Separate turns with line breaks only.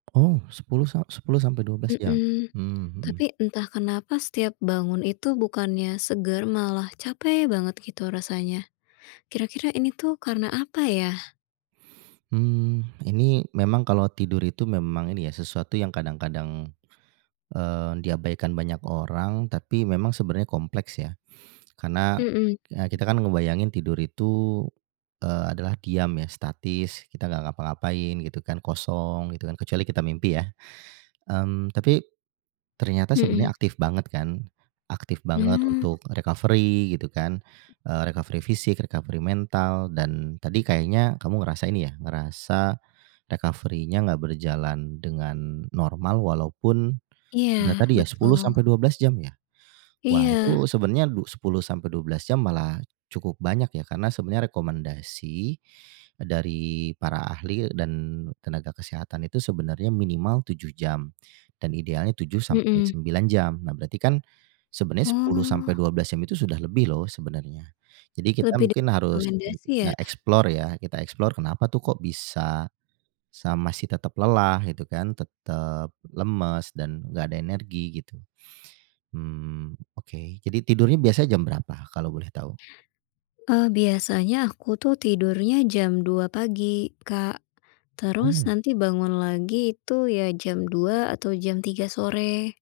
Oh 10 sa 10-12 jam?
Mhm.
Mmm, mhm.
Tapi entah kenapa? Setiap bangun itu, bukannya seger, malah capek banget, gitu rasanya. Kira-kira ini tuh, karena apa ya?
Mmm. Ini memang kalau tidur itu, memang ini ya, sesuatu yang kadang-kadang, eee, diabaikan banyak orang, tapi memang sebenarnya kompleks, ya. Karena,
Mhm.
ya kita kan ngebayangin tidur itu, eee, adalah diam, ya, statis, kita nggak ngapa-ngapain, gitu kan, kosong, gitu kan. Kecuali kita mimpi, ya? Mmm. Tapi, ternyata sebenarnya
Mhm.
aktif banget, kan, aktif banget
Oh.
untuk recovery, gitu kan. Eee, recovery fisik, recovery mental, dan tadi kayaknya, kamu ngerasain ya, ngerasa recovery-nya nggak berjalan dengan normal, walaupun sudah
Iya,
tadi ya, sepuluh
betul.
sampai dua belas jam, ya? Wah,
Iya.
itu sebenarnya du 10-12 jam, malah cukup banyak, ya, karena sebenarnya rekomendasi, eee, dari para ahli dan tenaga kesehatan itu sebenarnya, minimal 7 jam, dan idealnya tujuh sampai
Mhm.
sembilan jam. Nah, berarti kan, sebenarnya sepuluh sampai
Oh.
12 jam itu sudah lebih, loh, sebenarnya. Jadi kita
Lebih
mungkin harus [unintelligible]
direkomendasi, ya?
explore, ya. Kita explore, kenapa tuh kok, bisa sa masih tetap lelah, gitu kan. Tetep lemes, dan enggak ada energi, gitu. Mmm. Oke. Jadi tidurnya, biasanya jam berapa kalau boleh tahu?
Eee, biasanya aku tuh, tidurnya jam 2.00 pagi, Kak. Terus,
Oh.
nanti bangun lagi itu, ya jam 2.00 atau jam 3.00 sore.